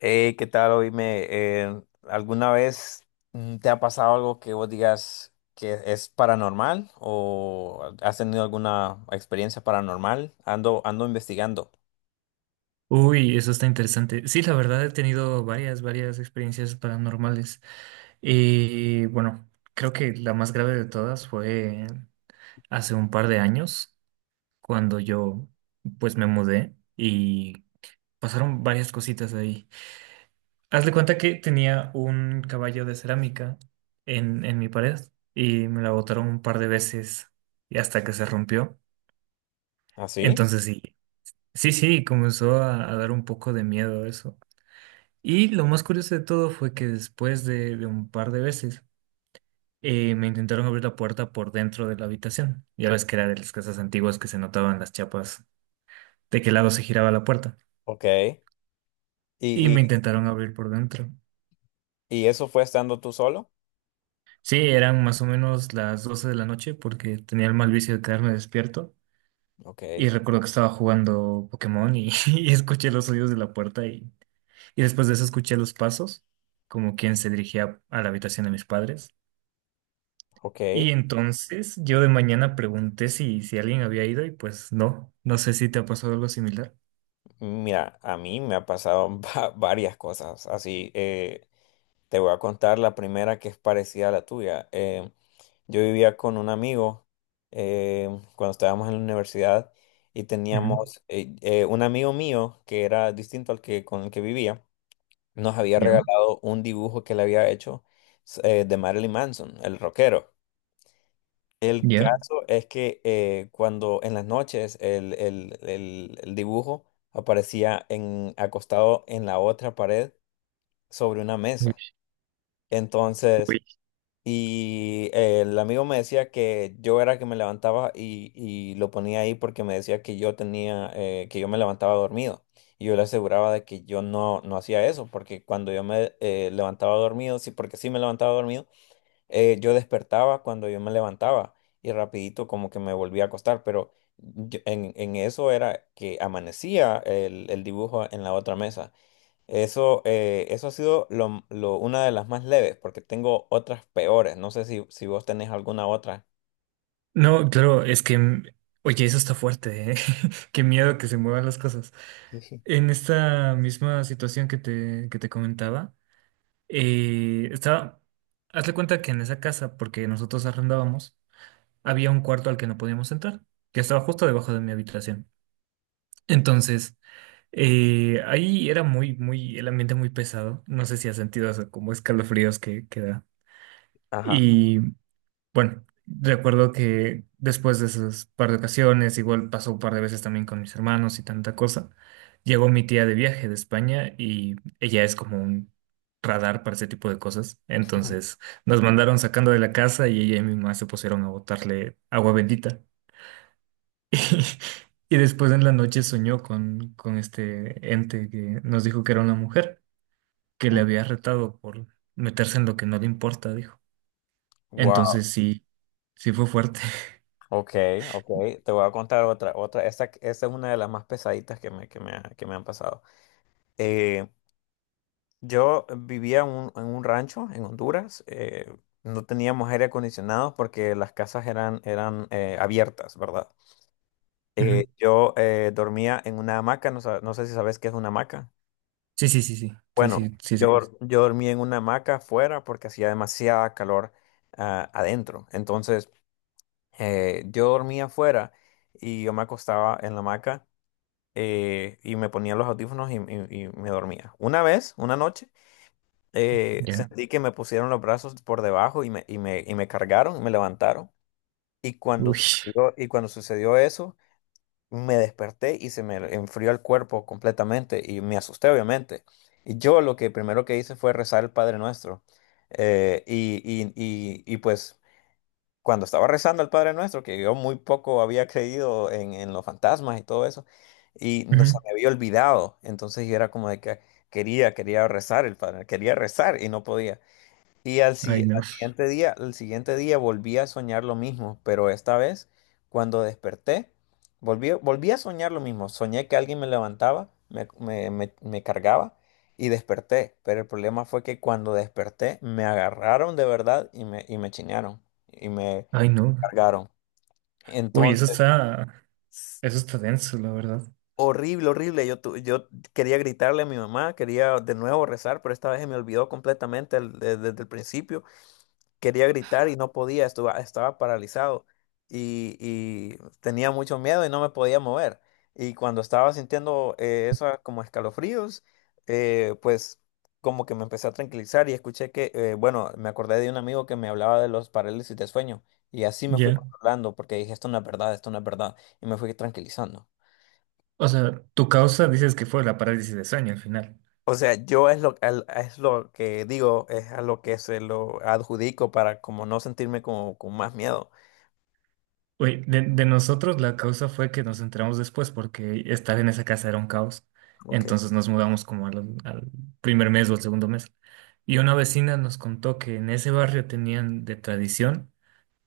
Hey, ¿qué tal? Oíme, ¿alguna vez te ha pasado algo que vos digas que es paranormal o has tenido alguna experiencia paranormal? Ando investigando. Uy, eso está interesante. Sí, la verdad he tenido varias experiencias paranormales. Y bueno, creo que la más grave de todas fue hace un par de años, cuando yo pues me mudé y pasaron varias cositas ahí. Haz de cuenta que tenía un caballo de cerámica en mi pared y me la botaron un par de veces y hasta que se rompió. ¿Ah, sí? Entonces sí, sí, sí, comenzó a dar un poco de miedo eso. Y lo más curioso de todo fue que después de un par de veces, me intentaron abrir la puerta por dentro de la habitación. Ya ves que era de las casas antiguas que se notaban las chapas de qué lado se giraba la puerta. Ok. Y me y, intentaron abrir por dentro. y eso fue estando tú solo? Sí, eran más o menos las 12 de la noche porque tenía el mal vicio de quedarme despierto. Ok, Y recuerdo que estaba jugando Pokémon y, y escuché los sonidos de la puerta y después de eso escuché los pasos, como quien se dirigía a la habitación de mis padres. ok. Y entonces yo de mañana pregunté si, si alguien había ido y pues no, no sé si te ha pasado algo similar. Mira, a mí me ha pasado varias cosas. Así, te voy a contar la primera que es parecida a la tuya. Yo vivía con un amigo eh, cuando estábamos en la universidad y Ujú. teníamos un amigo mío que era distinto al que con el que vivía, nos había Ya, regalado un dibujo que le había hecho de Marilyn Manson, el rockero. El ya. caso es que cuando en las noches el dibujo aparecía acostado en la otra pared sobre una mesa. Uy. Entonces, Uy. y el amigo me decía que yo era el que me levantaba y lo ponía ahí porque me decía que yo me levantaba dormido. Y yo le aseguraba de que yo no hacía eso, porque cuando yo me levantaba dormido, sí, porque sí me levantaba dormido, yo despertaba cuando yo me levantaba y rapidito como que me volvía a acostar. Pero en eso era que amanecía el dibujo en la otra mesa. Eso ha sido una de las más leves, porque tengo otras peores. No sé si vos tenés alguna otra. No, claro, es que, oye, eso está fuerte, ¿eh? Qué miedo que se muevan las cosas. Sí. En esta misma situación que te comentaba, estaba, hazle cuenta que en esa casa, porque nosotros arrendábamos, había un cuarto al que no podíamos entrar, que estaba justo debajo de mi habitación. Entonces, ahí era el ambiente muy pesado. No sé si has sentido eso, como escalofríos que da. Ajá. Y bueno, recuerdo que después de esas par de ocasiones, igual pasó un par de veces también con mis hermanos y tanta cosa, llegó mi tía de viaje de España y ella es como un radar para ese tipo de cosas. Ujú. Entonces, nos mandaron sacando de la casa y ella y mi mamá se pusieron a botarle agua bendita. Y después en la noche soñó con este ente que nos dijo que era una mujer, que le Mm. había retado por meterse en lo que no le importa, dijo. Wow. Entonces sí, sí fue fuerte. Ok, ok. Te voy a contar otra, otra. Esta es una de las más pesaditas que me han pasado. Eh, yo vivía en en un rancho en Honduras. No teníamos aire acondicionado porque las casas eran abiertas, ¿verdad? Ujú. Yo dormía en una hamaca. No, no sé si sabes qué es una hamaca. Sí, sí, sí, sí, sí, Bueno, sí, sí, sé que es. yo, yo dormí en una hamaca afuera porque hacía demasiada calor adentro. Entonces, yo dormía afuera y yo me acostaba en la hamaca y me ponía los audífonos y me dormía. Una vez, una noche, Ya. sentí que me pusieron los brazos por debajo y me cargaron, me levantaron. Y cuando Uy. sucedió, y cuando sucedió eso, me desperté y se me enfrió el cuerpo completamente y me asusté obviamente. Y yo lo que primero que hice fue rezar el Padre Nuestro. Y pues cuando estaba rezando el Padre Nuestro, que yo muy poco había creído en los fantasmas y todo eso, y no se Ujú. me había olvidado. Entonces yo era como de que quería rezar el Padre, quería rezar y no podía. Y al, si- Ay, no. Al siguiente día volví a soñar lo mismo, pero esta vez, cuando desperté, volví a soñar lo mismo. Soñé que alguien me levantaba, me cargaba y desperté. Pero el problema fue que cuando desperté, me agarraron de verdad y me chinearon y me Ay, no. cargaron. Uy, Entonces, eso está denso, la verdad. horrible, horrible. Yo quería gritarle a mi mamá, quería de nuevo rezar, pero esta vez se me olvidó completamente desde el principio. Quería gritar y no podía, estaba paralizado y tenía mucho miedo y no me podía mover. Y cuando estaba sintiendo eso como escalofríos, pues como que me empecé a tranquilizar y escuché que, bueno, me acordé de un amigo que me hablaba de los parálisis de sueño y así me fui Ya. controlando porque dije, esto no es verdad, esto no es verdad y me fui tranquilizando. O sea, tu causa dices que fue la parálisis de sueño al final. O sea, yo es lo, al- es lo que digo, es a lo que se lo adjudico para como no sentirme como con más miedo. Oye, de nosotros la causa fue que nos enteramos después porque estar en esa casa era un caos. Ok, Entonces nos mudamos como al primer mes o al segundo mes. Y una vecina nos contó que en ese barrio tenían de tradición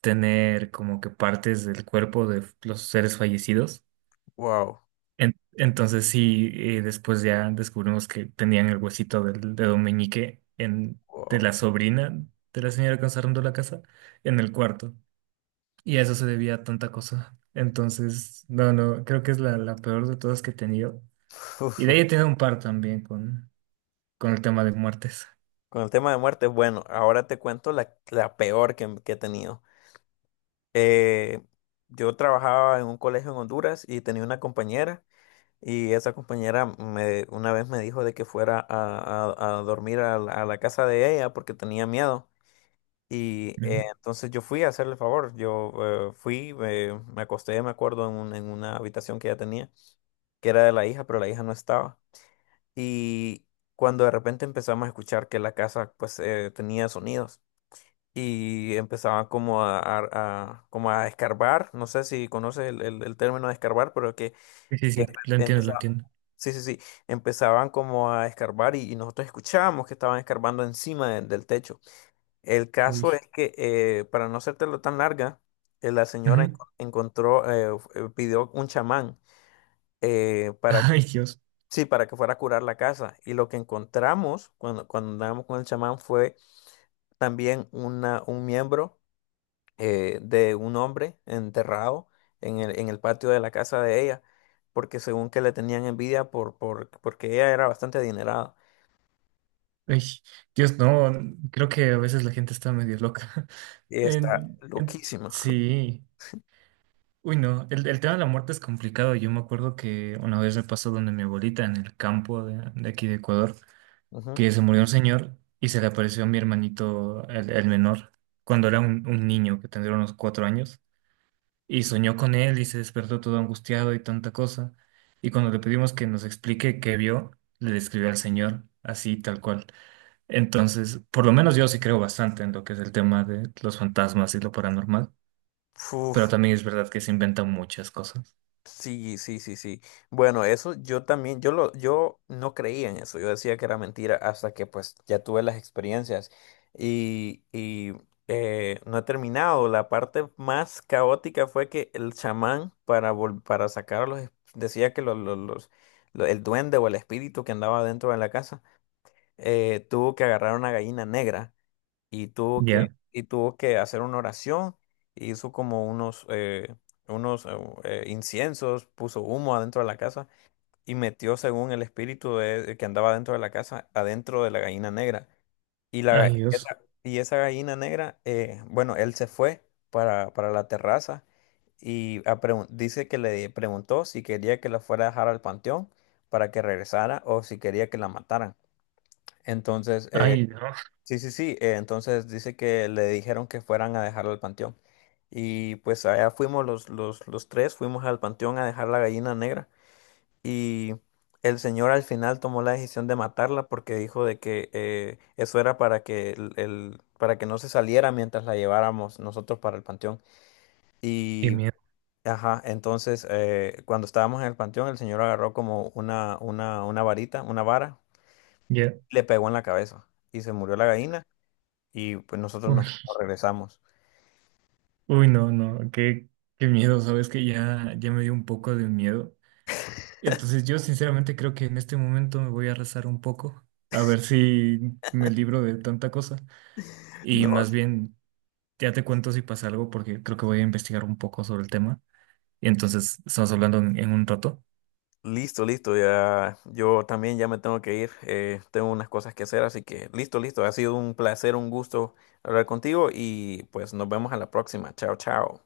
tener como que partes del cuerpo de los seres fallecidos. wow. Entonces sí, después ya descubrimos que tenían el huesito del dedo meñique en, de Wow. la sobrina de la señora que nos arrendó la casa en el cuarto. Y a eso se debía a tanta cosa. Entonces, no, no, creo que es la peor de todas que he tenido. Y de ahí he tenido un par también con el tema de muertes. Con el tema de muerte, bueno, ahora te cuento la peor que he tenido. Eh, yo trabajaba en un colegio en Honduras y tenía una compañera y esa compañera una vez me dijo de que fuera a dormir a la casa de ella porque tenía miedo. Y Ujú. eh, entonces yo fui a hacerle el favor, yo fui, me acosté, me acuerdo, en una habitación que ella tenía, que era de la hija, pero la hija no estaba. Y cuando de repente empezamos a escuchar que la casa pues tenía sonidos y empezaba como a escarbar, no sé si conoces el término de escarbar, pero que Sí, sí, que sí, lo entiendo, lo empezaba, entiendo. sí, sí, sí, empezaban como a escarbar y nosotros escuchábamos que estaban escarbando encima del techo. El caso Uy. es que para no hacértelo tan larga, la señora Ujú. Pidió un chamán para Ay, Dios. Sí, para que fuera a curar la casa. Y lo que encontramos cuando andábamos con el chamán fue también un miembro de un hombre enterrado en el patio de la casa de ella, porque según que le tenían envidia porque ella era bastante adinerada. Ay, Dios, no, creo que a veces la gente está medio loca. Y está loquísima. Sí. Uy, no, el tema de la muerte es complicado. Yo me acuerdo que una vez me pasó donde mi abuelita en el campo de aquí de Ecuador. Ujú. Que se murió un señor y se le apareció a mi hermanito, el menor, cuando era un niño que tendría unos 4 años, y soñó con él y se despertó todo angustiado y tanta cosa. Y cuando le pedimos que nos explique qué vio, le describió al señor así, tal cual. Entonces, por lo menos yo sí creo bastante en lo que es el tema de los fantasmas y lo paranormal, pero Uf, también es verdad que se inventan muchas cosas. sí, sí, sí, sí. Bueno, eso yo también, yo no creía en eso. Yo decía que era mentira hasta que pues ya tuve las experiencias. Y no he terminado. La parte más caótica fue que el chamán para sacarlos decía que el duende o el espíritu que andaba dentro de la casa tuvo que agarrar una gallina negra Ya. y tuvo que hacer una oración, e hizo como unos inciensos, puso humo adentro de la casa y metió según el espíritu que andaba dentro de la casa, adentro de la gallina negra. Y, la, ga- Ay, Dios. Y esa gallina negra, bueno, él se fue para la terraza y dice que le preguntó si quería que la fuera a dejar al panteón para que regresara o si quería que la mataran. Entonces, eh, Ay, no. Sí, sí, sí. Entonces dice que le dijeron que fueran a dejarla al panteón. Y pues allá fuimos los tres, fuimos al panteón a dejar la gallina negra. Y el señor al final tomó la decisión de matarla porque dijo de que eso era para que para que no se saliera mientras la lleváramos nosotros para el panteón. Qué Y, miedo. ajá, entonces cuando estábamos en el panteón, el señor agarró como una varita, una vara, Ya. le pegó en la cabeza. Y se murió la gallina y pues nosotros Uy. nos regresamos. Uy, no, no, qué, qué miedo, sabes que ya, ya me dio un poco de miedo. Entonces yo sinceramente creo que en este momento me voy a rezar un poco, a ver si me libro de tanta cosa. Y No, más bien, ya te cuento si pasa algo, porque creo que voy a investigar un poco sobre el tema. Y entonces estamos hablando en un rato. listo, listo, ya yo también ya me tengo que ir, tengo unas cosas que hacer, así que listo, listo, ha sido un placer, un gusto hablar contigo y pues nos vemos a la próxima. Chao, chao.